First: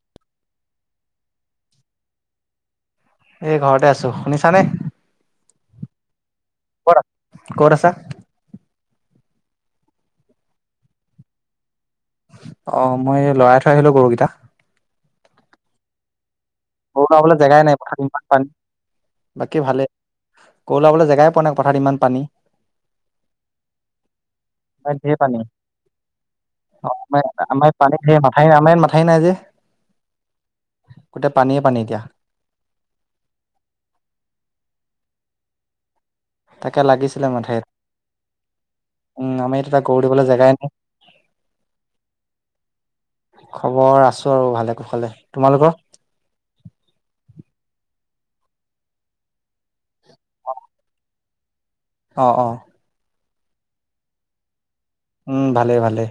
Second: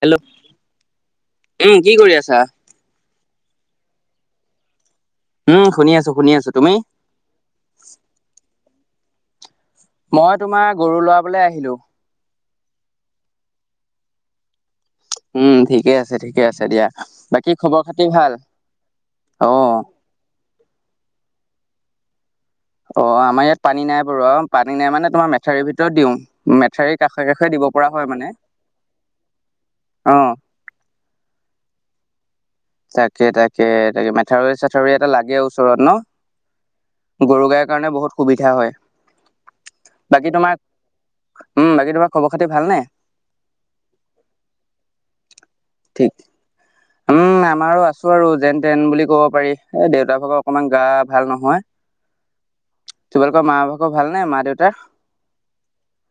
Hello. উম, কি কৰি আছা? এ ঘৰতে আছো। শুনিছানে? উম শুনি আছো। শুনি আছো। তুমি কৰা। ক'ত আছা? মই তোমাৰ গৰু লৰাবলৈ আহিলো। অহ' মই লৰাই থৈ আহিলোঁ গৰুকেইটা। উম ঠিকে আছে ঠিকে আছে দিয়া, গৰু লৰাবলৈ বাকী জেগাই নাই খবৰ পথাৰত খাতি ইমান ভাল? পানী অ বাকী ভালেই, কলাবলে জেগাই পোৱা নাই পথাৰত ইমান পানী। অ আমাৰ ইয়াত পানী নাই বাৰু, পানী নাই আমাৰ মানে ঢেৰ তোমাৰ পানী মেথাউৰিৰ ভিতৰত দিওঁ মেথাৰিৰ কাষে কাষে দিম। পানীত সেই মাথাই নাই আমাৰ মাথাই নাই যে। অ পানীয়ে পানী এতিয়া। তাকে, তাকে, তাকে, মেথাউৰি চাথৰি এটা লাগে, ওচৰত ন। তাকে লাগিছিলে গৰু মাথাউৰিত গাইৰ কাৰণে বহুত সুবিধা হয়। উম আমাৰ ইয়াত এতিয়া গৰু দিবলৈ বাকী জেগাই তোমাৰ? নাই উম'। বাকী তোমাৰ খবৰ খাতি ভালনে? খবৰ আছো আৰু ভালে কুশালে, তোমালোকৰ? ঠিক উম আমাৰো আছো আৰু যেন তেন বুলি ক'ব পাৰি এ দেউতা ভাগৰ অকনমান গা ভাল নহয়। অ অ। তোমালোকৰ মা ভাগ ভাল নে মা দেউতাৰ? উম ভালে ভালে।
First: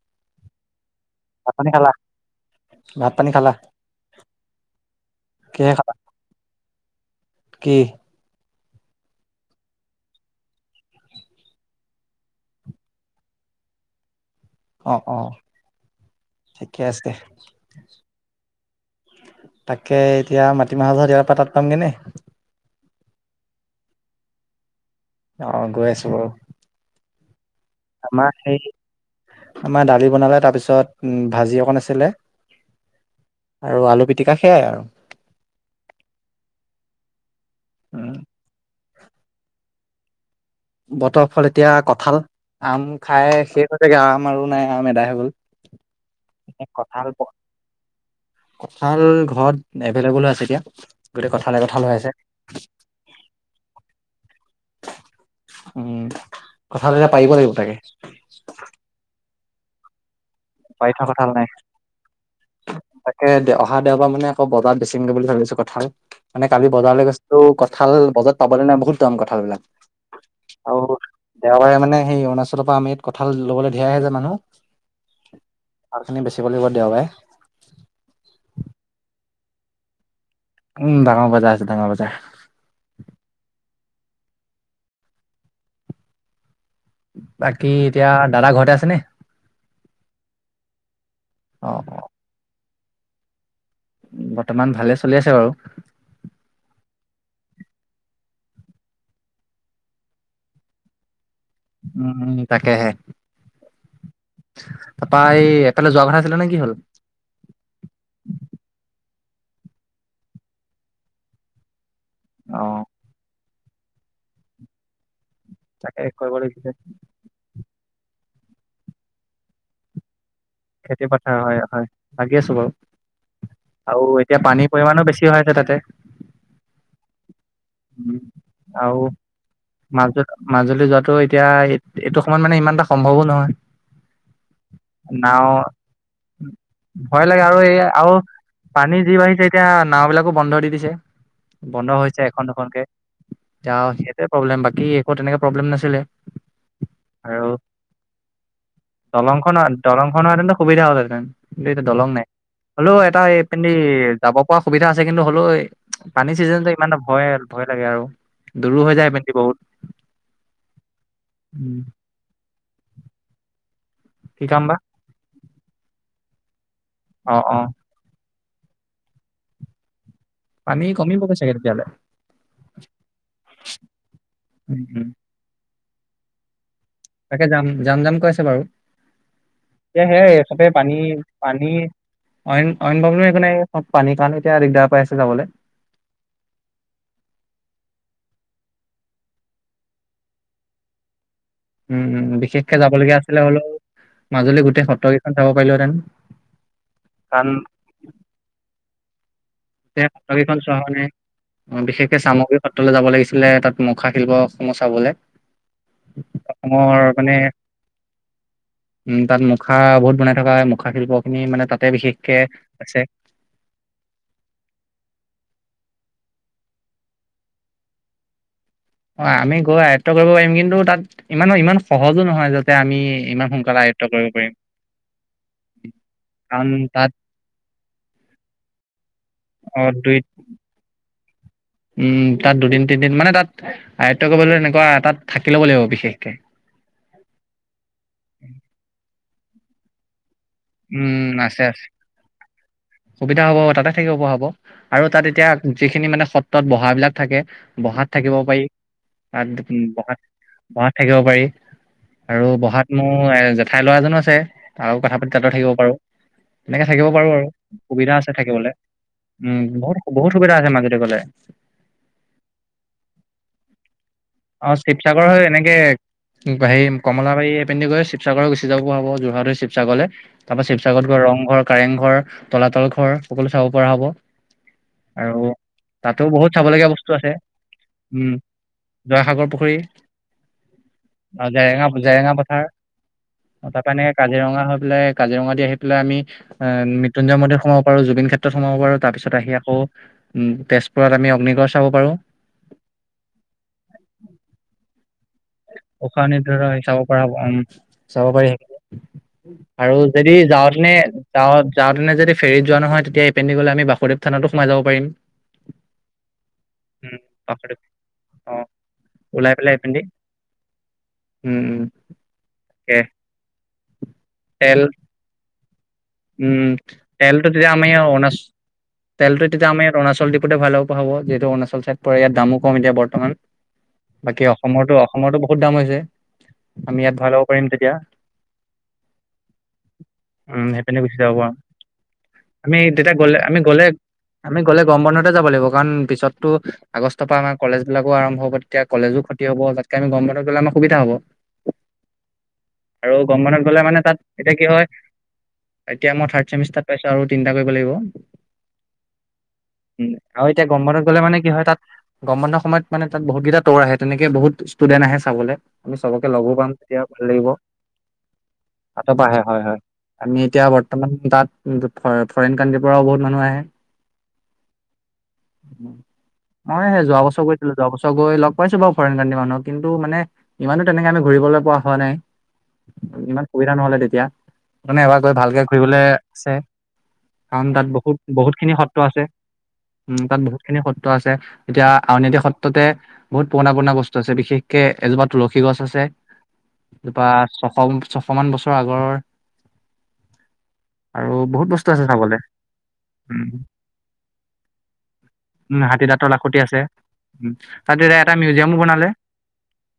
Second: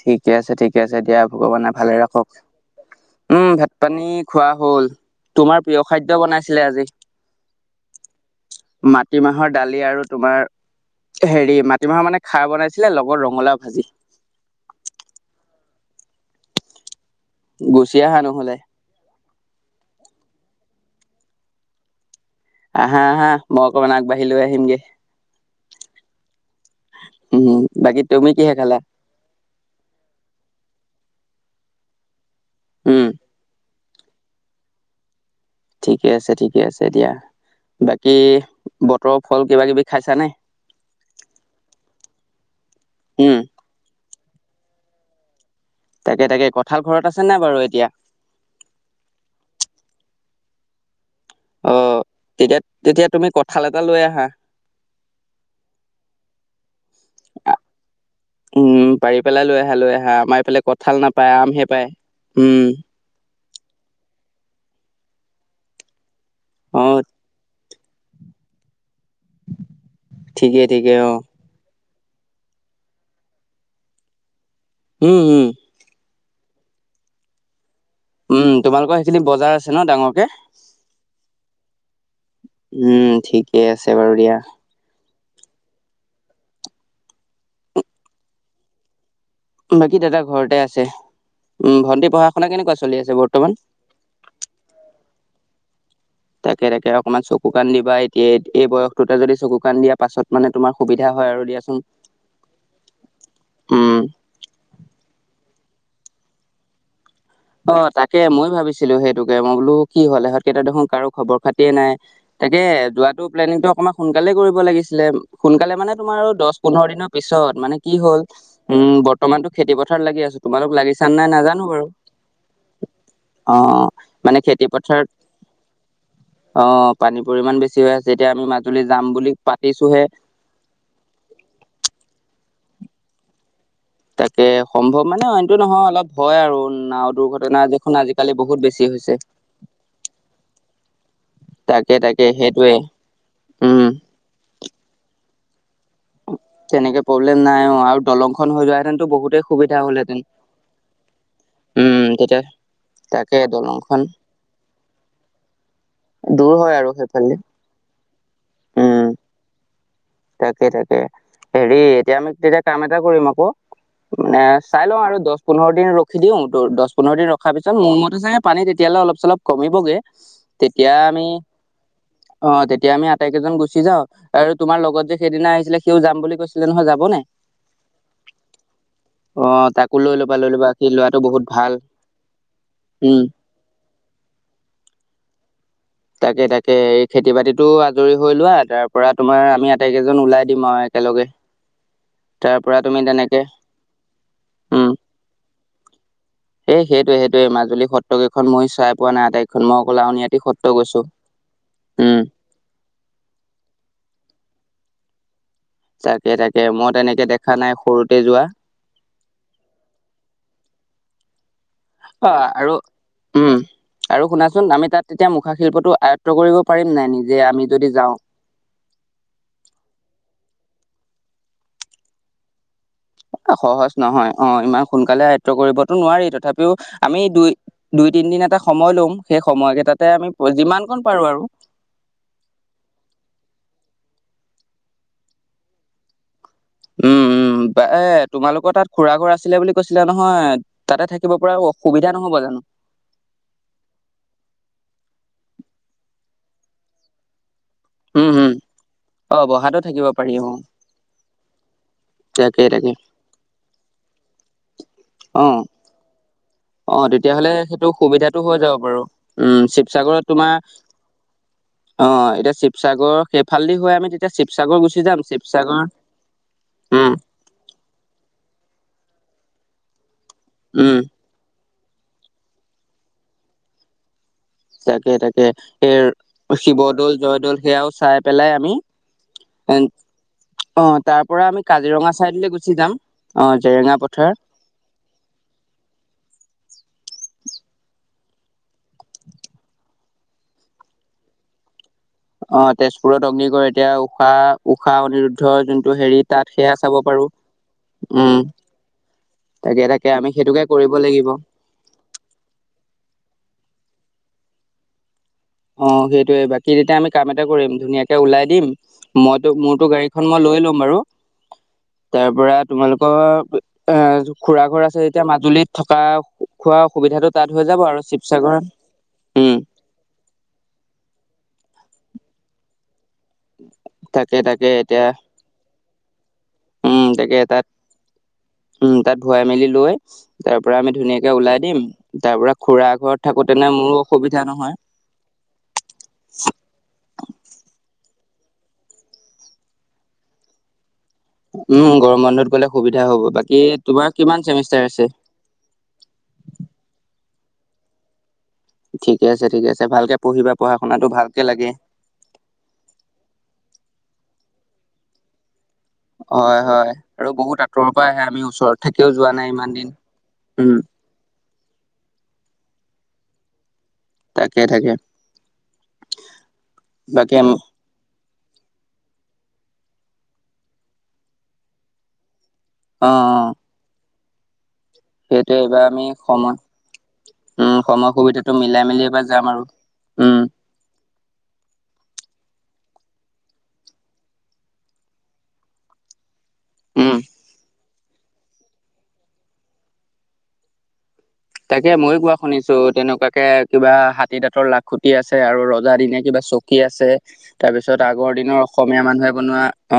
ঠিকে আছে ঠিকে আছে দিয়া ভগৱানে খালা ভালে ৰাখক। ভাত পানী উম খালা ভাত পানী খোৱা হল তোমাৰ কিহে প্ৰিয় খালা খাদ্য বনাইছিলে আজি। কি মাটিমাহৰ দালি আৰু তোমাৰ। হেৰি মাটিমাহৰ মানে খাৰ বনাইছিলে লগৰ ৰঙালাও ভাজি। অ অ ঠিকে আছে। গুচি আহা নহ'লে। তাকে এতিয়া মাটিমাহ ঘত এয়া পা তাত পামগে নে। আহা আহা মই অকমান আগবাঢ়ি লৈ আহিমগে। অহ গৈ আছো ৰ। উম। বাকী তুমি আমাৰ কিহে সেই খালা আমাৰ দালি বনালে তাৰপিছত ভাজি অকণ আছিলে। উ। আৰু আলু পিটিকা সেইয়াই আৰু। ঠিকে আছে ঠিকে আছে দিয়া। উম বাকী বতৰৰ ফল কিবা কিবি খাইছা নে? বতৰ ফল এতিয়া কঠাল আম উম খাই শেষ হৈছে গে, আম আৰু নাই আম এদাই হৈ গ'ল। তাকে তাকে কঁঠাল ঘৰত আছে নাই বাৰু এতিয়া? কঁঠাল ঘৰত এভেলেবল হৈ আছে এতিয়া। গোটেই কঁঠালে অ কঁঠাল হৈ আছে। তেতিয়া তেতিয়া তুমি কঁঠাল এটা লৈ আহা উম কঁঠাল এতিয়া পাৰিব লাগিব তাকে। উম পাৰি পেলাই লৈ আহা লৈ আহা আমাৰ এইফালে পাৰি কঁঠাল থোৱা নাপায় নাই আমহে পায়। উম। তাকে অহা দেওবাৰ মানে আকৌ বজাৰ বেচিমগে বুলি ভাবিছো কঁঠাল মানে কালি অ বজাৰলৈ গৈছিলো কঁঠ ঠাল বজাত পাবলে নাই বহুত দাম কঁঠাল বিলাক ঠিকেই আও ঠিকেই অ দেওবাৰে মানে সেই অৰুণাচলৰ পৰা আমি ইয়াত কঠাল ল'বলে ধেৰ আহে যে মানুহ উম উম কঁঠালখিনি বেছিব লাগিব দেওবাৰে উম তোমালোকৰ সেইখিনিত বজাৰ আছে ন ডাঙৰকে উম ডাঙৰ বজাৰ আছে ডাঙৰ বজাৰ উম ঠিকে আছে বাৰু দিয়া বাকী এতিয়া দাদা ঘৰতে আছে নে? বাকী দাদা ঘৰতে আছে। অ', উম অ', ভন্টি পঢ়া শুনা কেনেকুৱা চলি আছে বৰ্তমান বৰ্তমান ভালে চলি আছে বাৰু তাকে তাকে আও অকণমান চকু কাণ দিবা এতিয়া এই বয়সটোতে যদি চকু কাণ দিয়া পাছত মানে তোমাৰ সুবিধা হয় আৰু দিয়াচোন উম উম তাকেহে উম তাপা এই এফালে যোৱা কথা আছিলে নহয় কি হল অ তাকে ময়ো ভাবিছিলো সেইটোকে মই বোলো কি হ'ল এহঁতকেইটা দেখোন কাৰো খবৰ খাতিয়ে নাই তাকে অ', যোৱাতো প্লেনিংটো অকমান সোনকালে কৰিব লাগিছিলে সোনকালে মানে তাকে তোমাৰ কৰিব দশ লাগিছিলে পোন্ধৰ দিনৰ পিছত মানে কি হ'ল উম বৰ্তমানতো খেতি পথাৰত লাগি আছো তোমালোক খেতি লাগিচান নাই পথাৰ হয়, নাজানো হয় বাৰু লাগি আছো বাৰু অ আৰু মানে এতিয়া খেতি পানীৰ পথাৰত পৰিমাণো বেছি হয় আছে তাতে অ পানীৰ পৰিমাণ বেছি হৈ আছে উম, এতিয়া আমি মাজুলী আৰু যাম বুলি পাতিছোহে মাজু মাজুলী যোৱাটো এতিয়া এ এইটো সময়ত মানে ইমান এটা সম্ভৱো নহয় তাকে সম্ভৱ মানে নাও অইনটো নহয় অলপ ভয় আৰু নাও ভয় লাগে আৰু দুৰ্ঘটনা এই দেখোন আৰু আজিকালি বহুত বেছি পানী যি হৈছে বাঢ়িছে এতিয়া নাও বিলাকো বন্ধ দি দিছে বন্ধ তাকে হৈছে তাকে এখন সেইটোৱে দুখনকে এতিয়া উম আও সেইটোৱে প্ৰব্লেম বাক কি একো তেনেকে প্ৰব্লেম নাছি তেনেকে প্ৰব্লেম নাই অঁ আৰু দলং খন হৈ যোৱা হেতেনতো বহুতে দলংখন সুবিধা। হ'লহেঁতেন দলংখন হোৱাহেতেনটো সুবিধা হ'লহেঁতেন কিন্তু, এতিয়া দলং উম নাই। তেতিয়া হলেও এটা তাকে এই পিনদি দলংখন যাব পৰা সুবিধা আছে, কিন্তু হলেও পানী দূৰ চিজনটো হয় আৰু ইমানটা ভয়। সেইফালে ভয় লাগে আৰু দূৰো হৈ উম যায় এইপিনেদি বহুত। তাকে তাকে উম হেৰি এতিয়া আমি, তেতিয়া কাম এটা কৰিম আকৌ। মানে কি কাম বা চাই লওঁ আৰু দশ পোন্ধৰ দিন ৰখি দিওঁ, দশ পোন্ধৰ দিন অ ৰখাৰ অ পিছত মোৰ মতে চাগে পানী তেতিয়ালে অলপ চলপ কমিবগৈ। পানী কমিব গৈ চাগে তেতিয়ালে। অ তেতিয়া আমি আটাইকেইজন গুচি যাওঁ, আৰু তোমাৰ উম লগত উম যে সেইদিনা আহিছিলে, সিও যাম বুলি কৈছিল। তাকে যাম যাম যাম কৈ আছে বাৰু। অ তাকো এ লৈ সেয়াই, ল'বা লৈ চবে ল'বা সি পানী ল'ৰাটো বহুত পানী ভাল অইন অইন উম প্ৰব্লেম একো নাই পানীৰ কাৰণে এতিয়া দিগদাৰ পাই আছো যাবলৈ। তাকে তাকে এই খেতি বাতিতো আজৰি হৈ লোৱা, তাৰ পৰা তোমাৰ আমি আটাইকেইজন ওলাই দিম আৰু এক। একেলগে। উম উম, তাৰ বিশেষকে পৰা তুমি যাবলগীয়া তেনেকে আছিলে হ'লেও মাজুলী গোটেই সত্ৰকেইখন চাব পাৰিলোহেতেন। সেই সেইটোয়ে সেইটোয়ে মাজুলী সত্ৰকেইখন মই চাই পোৱা নাই আটাইক তেওঁক ফটোকিখন চোৱাওনে। উম, বিশেষকে চামুগুৰি সত্ৰলৈ যাব লাগিছিলে, তাত মুখা শিল্পসমূহ চাবলে। তাকে তাকে, মই অসমৰ তেনেকে মানে দেখা নাই সৰুতে যোৱা। উম তাত মুখা বহুত বনাই থকা হয়। মুখা শিল্প খিনি মানে তাতে অ বিশেষকে আৰু আছে। [inaudible] উম আৰু শুনাচোন, আমি তাত তেতিয়া মুখাশিল্পটো আয়ত্ব কৰিব পাৰিম নাই, নিজে আমি যদি যাওঁ। অ আমি গৈ আয়ত্ব কৰিব পাৰিম কিন্তু তাত ইমানো ইমান সহজো নহয় যে এ সহজ নহয় অ ইমান সোনকালে আয়ত্ব কৰিবতো নোৱাৰি কাৰণ তথাপিও তাত আমি দুই দু দুই তিনদিন এটা সময় লম সেই সময় অ কেইটাতে দুই আমি যিমান কণ পাৰো আৰু উম তাত দুদিন তিনিদিন মানে তাত আয়ত্ব কৰিবলৈ এনেকুৱা তাত থাকি ল'ব লাগিব বিশেষকে উম উম এ তোমালোকৰ তাত খুৰা ঘৰ আছিলে বুলি কৈছিলা নহয় তাতে থাকিব উম পৰা আছে আছে অসুবিধা নহব জানো সুবিধা হ'ব তাতে থাকিব পৱা হব আৰু তাত এতিয়া যিখিনি মানে সত্ৰত বহা বিলাক থাকে বহাত উম থাকিব হম পাৰি অ তাত বহাতো থাকিব বহাত পাৰি অ বহাত থাকিব পাৰি আৰু তাকে বহাত তাকে মোৰ জেঠাই লৰা এজনো আছে আও কথা পাতি অ তাততো থাকিব পাৰো অ তেতিয়াহ'লে সেইটো আছে সুবিধাটো হৈ থাকিবলে। যাব পাৰো উম বহুত শিৱসাগৰত বহুত তোমাৰ সুবিধা আছে মাজুলী গ'লে। অ এতিয়া শিৱসাগৰ সেইফালেদি হৈয়ে আমি তেতিয়া শিৱসাগৰ গুচি যাম শিৱসাগৰ গৈ আহিম উম কমলাবাৰী এ পিনে গৈ শিৱসাগৰ হৈ গুচি যাব পৱা হব যোৰ হাট হৈ শিৱসাগৰলে তাপা উম শিৱসাগৰত গৈ ৰংঘৰ কাৰেং ঘৰ তলাতল ঘৰ সকলো চাব পৰা হ'ব তাকে আৰু তাকে এই তাতো বহুত চাবলগীয়া বস্তু শিৱদ'ল আছে। জয়দৌল সেয়াও চাই উম, পেলাই আমি জয়সাগৰ পুখুৰী এন- অ তাৰ পৰা আমি জেৰেঙা কাজিৰঙা জেৰেঙা চাইডলৈ পথাৰ গুচি যাম অ জেৰেঙা তাপা এনেকে পথাৰ কাজিৰঙা হৈ পেলাই কাজি কাজিৰঙা দি আহি পেলাই আমি মৃত্যুঞ্জয় মন্দিৰত সোমাব পাৰো জুবিন ক্ষেত্ৰত সোমাব পাৰো তাৰ পিছত আহি আকৌ তেজপুৰত আমি অগ্নিগড় চাব পাৰোঁ অ তেজপুৰত অগ্নিগড় এতিয়া ঊষা ঊষা অনিৰুদ্ধ ৰ যোনটো উষা হেৰি অনিৰুদ্ধ তাত সেয়া চাব পৰা পাৰো চাব উম পাৰি তাকে আৰু তাকে আমি যদি সেইটোকে যাওঁতেনে কৰিব লাগিব যাওঁ যাওঁতেনে যদি ফেৰিত যোৱা নহয় তেতিয়া এইপিনদি গলে আমি ব সুদেৱ থানতো সোমাই যাব পাৰিম অ সেইটোয়ে বাকী তেতিয়া আমি উম কাম এটা কৰিম বাসুদেৱ ধুনীয়াকে ওলাই অ দিম মইতো ওলাই পেলাই মোৰতো এইপিনেদি গাড়ীখন মই লৈ লম বাৰু উম উম তাৰ পৰা তাকে তোমালোকৰ এ খুৰা ঘৰ তেল আছে যেতিয়া মাজুলীত থকা উম খোৱা সুবিধাটো তাত তেলটো হৈ তেতিয়া যাব আমি আৰু অৰুণাচ শিৱসাগৰ তেলটো উম তেতিয়া আমি অৰুণাচল দি তে ভাল হ প হাব যিহেত অৰুণাচলাই পৰে ইাত দামো কম [inaudible] এতিয়া বৰ্তমান তাকে বাকী তাকে অসমৰতো এতিয়া অসমৰটো বহুত দাম হৈছে আমি উম ইয়াত ভৰাই তাকে ল'ব তাত পাৰিম তেতিয়া উম তাত ভুৱাই মেলি লৈ তাৰ উম পৰা আমি সেইপিনে যাব ধুনীয়াকে পাৰোঁ ওলাই দিম তাৰ পৰা আমি খুৰা তেতিয়া ঘৰত গলে আমি থাকোতেনে গলে মোৰো অসুবিধা আমি নহয় গলে গম বন্ধতে যাব লাগিব কাৰণ পিছততো আগষ্টৰ পৰা আমাৰ কলেজ বিলাক আৰম্ভ হ'ব তেতিয়া কলেজো খতি হ'ব তাতকে আমি গৰম বন্ধত গ'লে আমাৰ সুবিধা হ'ব উম গৰম বন্ধত গলে সুবিধা আৰু হ'ব গৰম বাকী বন্ধত গ'লে মানে তাত তোমাৰ কিমান এতিয়া কি হয় চেমিষ্টাৰ আছে এতিয়া মই থাৰ্ড চেমিষ্টাৰত পাইছো আৰু তিনিটা কৰিব লাগিব উম ঠিকে আছে ঠিকে আছে ভালকে আৰু পঢ়িবা এতিয়া পঢ়া গম বন্ধত শুনাটো গ'লে মানে ভালকে কি হয় লাগে তাত গম বন্ধৰ সময়ত মানে তাত বহুত কেইটা তৌৰ আহে তেনেকে বহুত ষ্টুডেন্ট আহে চাবলৈ আমি চবকে লগো হয় পাম হয় তেতিয়া ভাল আৰু লাগিব বহুত আঁতৰৰ পৰা আহে আমি ওচৰত হাত থাকিও পৰা যোৱা আহে নাই হয় ইমান হয় দিন আমি এতিয়া উম বৰ্তমান তাত ফৰেইন কাণ্ট্ৰিৰ পৰাও বহুত মানুহ আহে অ তাকে তাকে মই হেই যোৱা বাকী বছৰ আমি গৈছিলো যোৱা বছৰ গৈ লগ পাইছো বাৰু ফৰেন কানট্ৰি মানুহ কিন্তু তামানে ইমানো তেনেকে আমি ঘূৰিবলৈ পোৱা হোৱা নাই অ অ ইমান সুবিধা নহলে তেতিয়া মানে এবাৰ গৈ সেইটোৱে ভালকে এইবাৰ ঘুৰিবলে আমি সময় আছে কাৰণ উম তাত সময় বহুত সুবিধাটো বহুত খিনি মিলাই মেলি সত্ৰ এবাৰ আছে যাম আৰু উম তাত বহুত খিনি সত আছে এতিয়া আউনীআটী সত্ৰতে বহুত পুৰণা পুৰণা বস্তু আছে বিশেষকে এজোপা তুলসী গছ আছে উম তোপা ছশ ছশ মান বছৰ আগৰ তাকে আছে ময়ো কোৱা চাবলে। শুনিছো তেনেকুৱাকে উম, কিবা হাতী দাঁতৰ লাখুটি আছে আৰু উম, ৰজা হাতী দি দাঁতৰ কিবা লাখুটি চকী আছে উম, তাৰ তাত পিছত এতিয়া আগৰ এটা দিনৰ মিউজিয়ামো অসমীয়া বনালে মানুহে বনোৱা অ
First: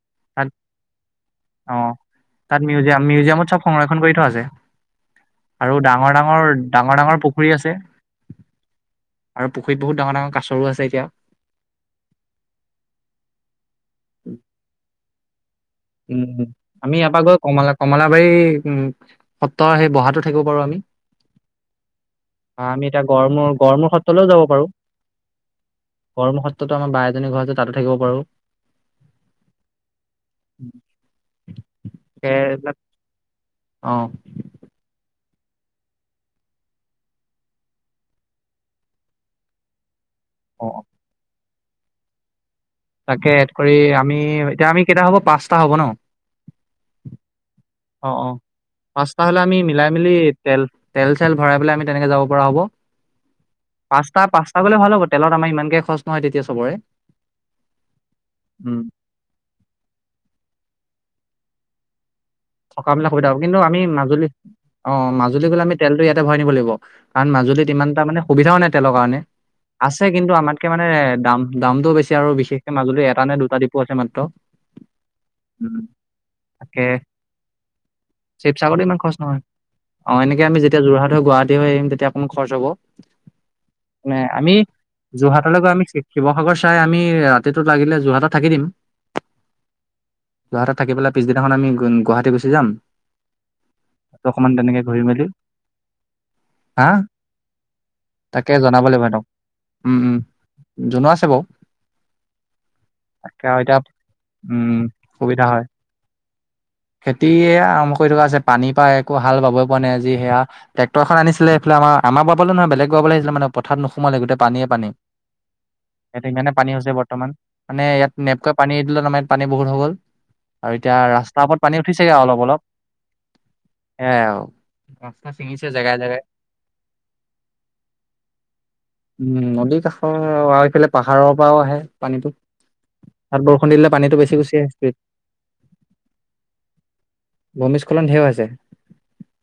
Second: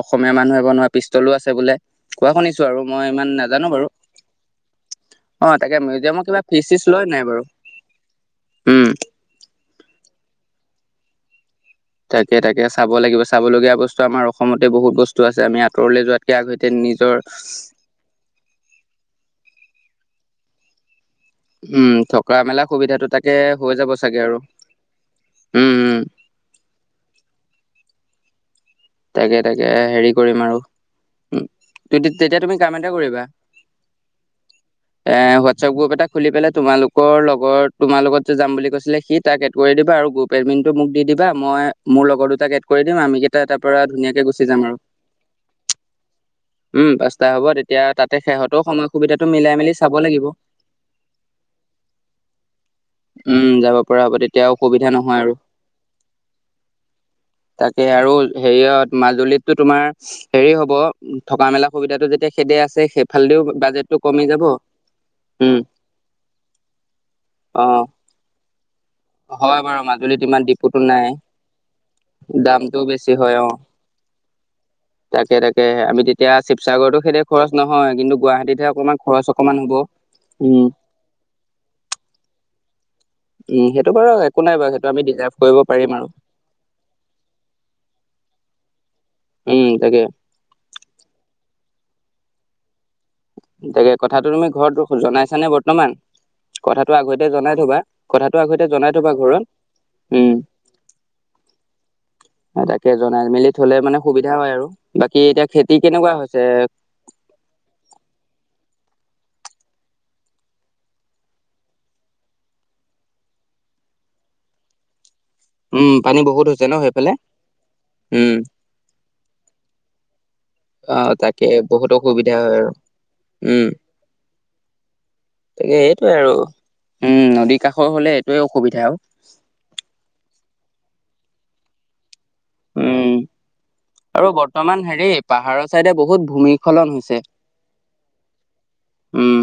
অসমীয়া মান তাত নহ পিষ্টলো আছে বোলে অ', কোৱা তাত শুনিছো আৰু মিউজিয়াম মই ইমান মিউজিয়ামত চব নাজানো বাৰু সংৰক্ষণ কৰি থ আছে অ আৰু তাকে ডাঙৰ মিউজিয়ামৰ কিবা ডাঙৰ ফিজ চিজ ডাঙৰ লয় ডাঙৰ নাই বাৰু পুখুৰী আছে উম আৰু পুখুৰীত বহুত ডাঙৰ ডাঙৰ কাছৰো আছে এতিয়া তাকে তাকে চাব লাগিব চাবলীয়া বস্তু আমাৰ অসমতে বহুত বস্তু আছে আমি ই উম আমি ইয়াৰপা গৈ কমলা কমলাবাৰী উম সপ্তাহৰ সেই বহাটো থাকিব পাৰো আমি উম থকা মেলা অ আমি এতিয়া সুবিধাটো তাকে গৰমূৰ হৈ যাব গৰমূৰ চাগে সত্ৰলৈও আৰু যাব পাৰো উম উম গৰ্মুৰ সত্ৰতো আমাৰ বাই এজনী ঘৰতে তাতো থাকিব পাৰো তাকে তাকে হেৰি কৰিম আৰু তাকে তেতিয়া তুমি কাম এইবিলাক এটা কৰিবা অ হোৱাটছআপ গ্ৰুপ এটা খুলি পেলাই তোমালোকৰ লগৰ তোমাৰ লগত যে যাম বুলি কৈছিলে সি তাক এড কৰি দিবা আৰু গ্ৰুপ অ পেমেণ্টটো মোক দি দিবা মই মোৰ লগৰ দুটাক এড কৰি দিম আমি তাকে কেইটা এড এটা আমি এতিয়া আমি কেইটা হ'ব পাঁচটা হ'ব ন উম পাঁচটা হ'ব তেতিয়া অ তাতে অ সিহঁতৰো সময় পাঁচটা সুবিধাটো হলে আমি মিলাই চাব মেলি লাগিব তেল তেল চেল ভৰাই পেলাই আমি তেনেকে যাব পৰা হ'ব উম যাব পৰা হ'ব পাঁচটা তেতিয়া পাঁচটা গ'লে ভাল অসুবিধা হ'ব নহয় আৰু তেলত আমাৰ ইমানকে খৰচ নহয় তেতিয়া চবৰে তাকে আৰু সেই উম মাজুলীততো তোমাৰ হেৰি হ'ব থকা মেলা সুবিধাটো যেতিয়া খেদে আছে থকা মেলা সুবিধা হব সেইফালেদিও কিন্তু আমি বাজেটটো কমি মাজুলী যাব অ মাজুলী উম গলে আমি তেলতটো ইয়াতে ভৰাই নিব লাগিব কাৰণ অ মাজুলীত ইমান এটা মানে সুবিধাও নাই তেলৰ কাৰণে হয় বাৰু আছে মাজুলীত কিন্তু ইমান আমাতকে ডিপুটো মানে নাই দাম দামটো বেছি আৰু বিশেষকে দামটোও মাজুলী বেছি এ হয়। অ। তাকে তাকে উম। আমি তেতিয়া তাকে শিৱসাগৰতো খেই খৰচ নহয়। কিন্তু গুৱাহাটীতহে শিৱসাগৰতো অকণমান ইমান খৰচ নহয় অকনমান হ'ব। অ এনেকে আমি উম যেতিয়া যোৰহাট হৈ গুৱাহাটী হৈ আহিম তেতিয়া অকণ খৰচ হব। উম সেইটো বাৰু মানে একো আমি নাই বাৰু সেইটো আমি ডিজাৰ্ভ কৰিব যোৰহাটলৈ গৈ আমি পাৰিম আৰু শিৱসাগৰ চাই আমি ৰাতিটো লাগিলে যোৰহাটত থাকি দিম। উম তাকে যোহাটত থাকি পেলাই পিছদিনাখন আমি গুৱাহাটী গুচি যাম। তাকে কথাটো তুমি অকমান তেনেকে ঘৰত ঘূৰি মেলি জনাইছানে বৰ্তমান হা কথাাটো আগতে জনাই থবা কথাটো তাকে আগতে জনাব জনাই লাগিব থবা সিহঁতক ঘৰত উম উম জনোৱা আছে বাৰ তাকে জনাই মেলি থলে মানে সুবিধা হয় আৰু উম, বাকী এতিয়া খেতি কেনেকুৱা হৈছে খেতিয়ে আৰম্ভ কৰি থকা আছে পানী পাই একো হাল বাবই পোৱা নাই আজি সেয়া ট্ৰেক্টৰ খন আনিছিলে সেইফালে আমাৰ আমাৰ বাবলৈ নহয় বেলেগ বাবলৈ আহিছিলে মানে পথত নোসোমালে গোটেই পানীয়েে পানী উম পানী ইয়তে বহুত ইমানে পানী ন হৈছে সেইফালে বৰ্তমান মানে ইয়াত উম নেপক'ৱে পানী এৰি দিলত আমাৰ ইয়াত পানী বহুত হৈ গ'ল আৰু অ এতিয়া তাকে ৰাস্তাৰ ওপৰত পানী বহুত উঠিছেগে অসুবিধা অলপ হয় অলপ আৰু উম সয়াই আৰু। ৰাস্তা চিঙিছে তাকে জগায় এইটোৱে জগাই। আৰু উম নদীৰ কাষৰ হলে এইটোৱে অসুবিধা আৰু উম। নদীৰ কাষৰফালে পাহাৰৰ পৰাও আহে পানীটো উম তাত বৰষুণ দিলে পানীটো আৰু বেছি গুচি বৰ্তমান আহছ হেৰি পাহাৰৰ চাইডে বহুত ভূমিস্খলন হৈছে ভূমিস্খলন ঢেৰ হৈছে। উম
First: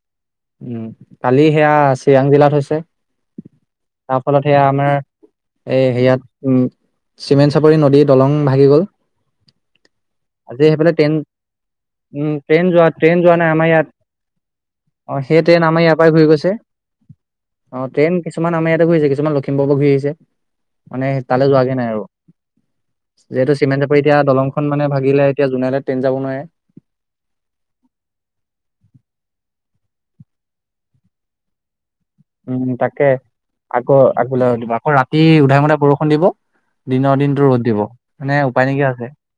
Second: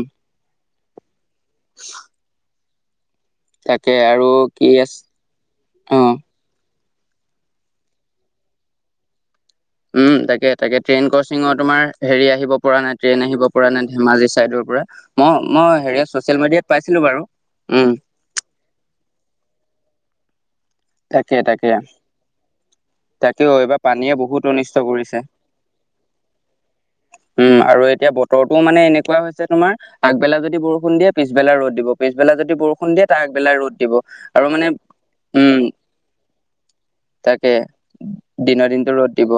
উ কালি সেয়া চিৰাং জিলাত হৈছে। তাকে তাৰ আৰু ফলত সেয়া কি আমাৰ আছ এই অ হেৰিয়াত উম। চিমেণ্ট চাপৰি নদীৰ দলং ভাগি গল। উম। তাকে আজি তাকে সেইফালে ট্ৰেইন ক্ৰচিং তোমাৰ হেৰি উম আহিব ট্ৰেইন পৰা যোৱা নাই, ট্ৰেইন যোৱা আহিব আমাৰ পৰা ইয়াত নাই। ধেমাজি চাইদৰ পৰা। অ মই সেই ট্ৰেইন আমাৰ ইয়াৰ মই পৰাই ঘূৰি চ গৈছে য়াত পাইছিলো বাৰু। অ উম ট্ৰেইন কিছুমান আমাৰ ইয়াতে ঘূৰিছে, কিছুমান লখিমপুৰৰ পৰা ঘূৰি আহিছে। মানে তাকে তালৈ তাকে যোৱাগে নাই আৰু। তাকেও যিহেতু এইবাৰ চিমেণ্ট চাপাৰি পানীয়ে এতিয়া বহুত দলংখন অনিষ্ট মানে কৰিছে ভাগিলে, এতিয়া যোনেলে টেইন যাব নোৱাৰে। উম আৰু এতিয়া বতৰটোও মানে এনেকুৱা হৈছে তোমাৰ আগবেলা যদি বৰষুণ দিয়ে পিছবেলা ৰ'দ দিব। পিছবেলা যদি উম বৰষুণ দিয়ে তাকে তাৰ আগবেলাই ৰ'দ দিব। আকৌ আগবেলা আৰু দিব মানে আকৌ ৰাতি উধাই উম। মুধাই বৰষুণ দিব দিনৰ দিনটো তাকে ৰ'দ দিব মানে উপায় দিনৰ নাইকিয়া দিনতটো ৰ'দ দিব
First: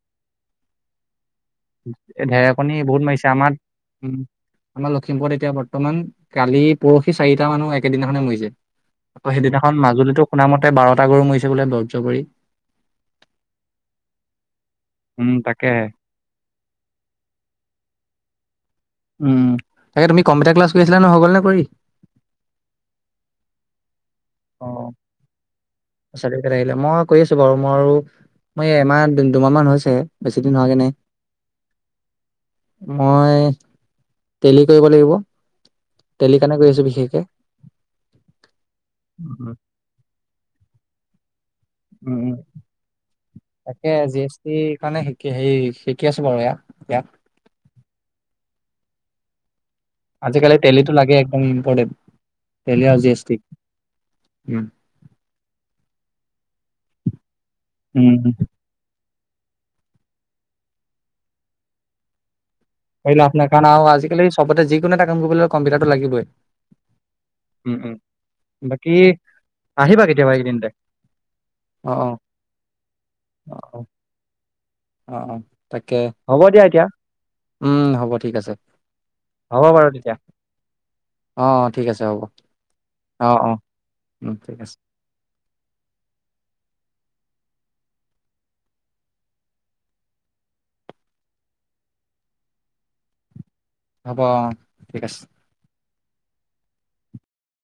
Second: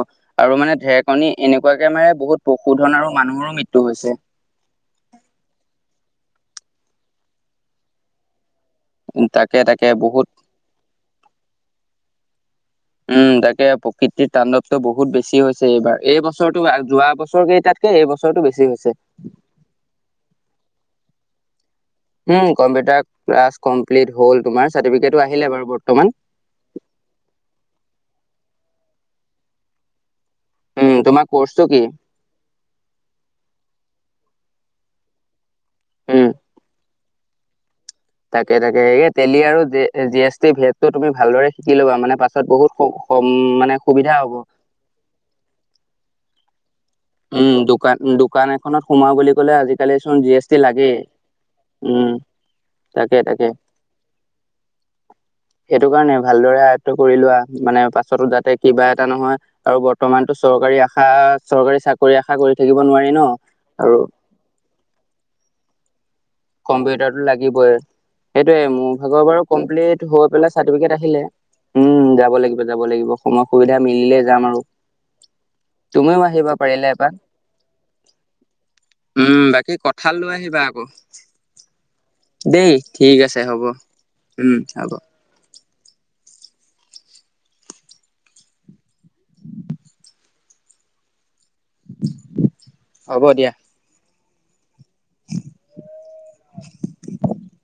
আৰু মানে ঢেৰেকণী এনেকুৱাকে মাৰে বহুত ঢেৰেকনি পশুধন বহুত আৰু মাৰিছে। মানুহৰো আমাৰ মৃত্যু হৈছে উম। আমাৰ লখিমপুৰত এতিয়া বৰ্তমান কালি পৰহি চাৰিটা মানো একেদিনাখনে মৰিছে আকৌ তাকে সেইদিনাখন তাকে মাজুলীতো বহুত শুন মতে বাৰটা গৰু মৰিছে বোলে বৰ্জ্য পৰি। উম। তাকে প্ৰকৃতিৰ তাণ্ডৱটো বহুত উম বেছি হৈছে তাকেহে। এইবাৰ। এই বছ বছ যোৱা বছৰ কেইটাতকে এই বছৰটো বেছি হৈ উম। তাকে তুমি কম্পিউটাৰ ক্লাছ কৰিছিলা ন হৈ গ'ল নে কৰি? উম। কম্পিউটাৰ ক্লাছ কমপ্লিট হ'ল তোমাৰ অ'। চাৰ্টিফিক আহিলে বাৰু বৰ্তমান। চাৰ্টিফিকেট আহিলে মই কৰি আছো বাৰু মই মই এমাহ দুমাহ মান হৈছে। বেছি দিন হোৱাগৈ নাই উম তোমাৰ কৰ্চটো কি নাই তেলি কৰিব লাগিব। উম তেলি কাৰণে কৰি আছো বিশেষকে তাকে তাকে সে তেলি আৰু জি এছ টি ভেদটো তুমি ভালদৰে শিকি ল'বা। মানে পাছত বহুত মানে তাকে জি সুবিধা হব। এছ টিৰ কাৰণে শিকি হেৰি শিকি আছো বাৰু এয়া। ইয়াত উম। দোকান দোকান এখনত সোমাও বুলি ক'লে আজি কালি চোন জি এছ আজিকালি টি লাগে। টেলিটো একদম ইম্পৰ্টেণ্ট উম। টেলি আৰু জি তাকে এছ টি। তাকে সেইটো কাৰণে ভালদৰে আয়ত্ব কৰি লোৱা, মানে উম। পাছতো যাতে কিবা এটা নহয় আৰু বৰ্তমানতটো চৰকাৰী আশা চৰকাৰী চাকৰি আশা কৰি থাকিব নোৱাৰি কৰি ন লাভ নাই। কাৰণ আৰু আজিকালি চবতে যিকোনো এটা কাম কৰিব লাগ কম্পিউটাৰতটো লাগিবই। কম্পিউটাটো লাগিবই, উম উম সেইটোয়ে মোৰ বাকী ভাগৰ বাৰু আহিবা কমপ্লিট হৈ কেতিয়াবা পেলাই এইকেইদিনতে। চাৰ্টিফিকেট আহিলে। অ', উম। অ', যাব লাগিব, যাব লাগিব সময় অ', সুবিধা অ', মিলিলে যাম আৰু অ অ তাকে তুমিও হ'ব আহিবা দিয়া এতিয়া। পাৰিলে এপাক উম হ'ব ঠিক আছে। উম, অ', বাকী কঠাল লৈ আহিবা আকৌ। অ ঠিক আছে হ'ব দেই ঠিক অ', আছে অ', হ'ব উম ঠিক আছে হব। হ'ব দিয়া। হ'ব অ', ঠিক আছে। [unintelligible]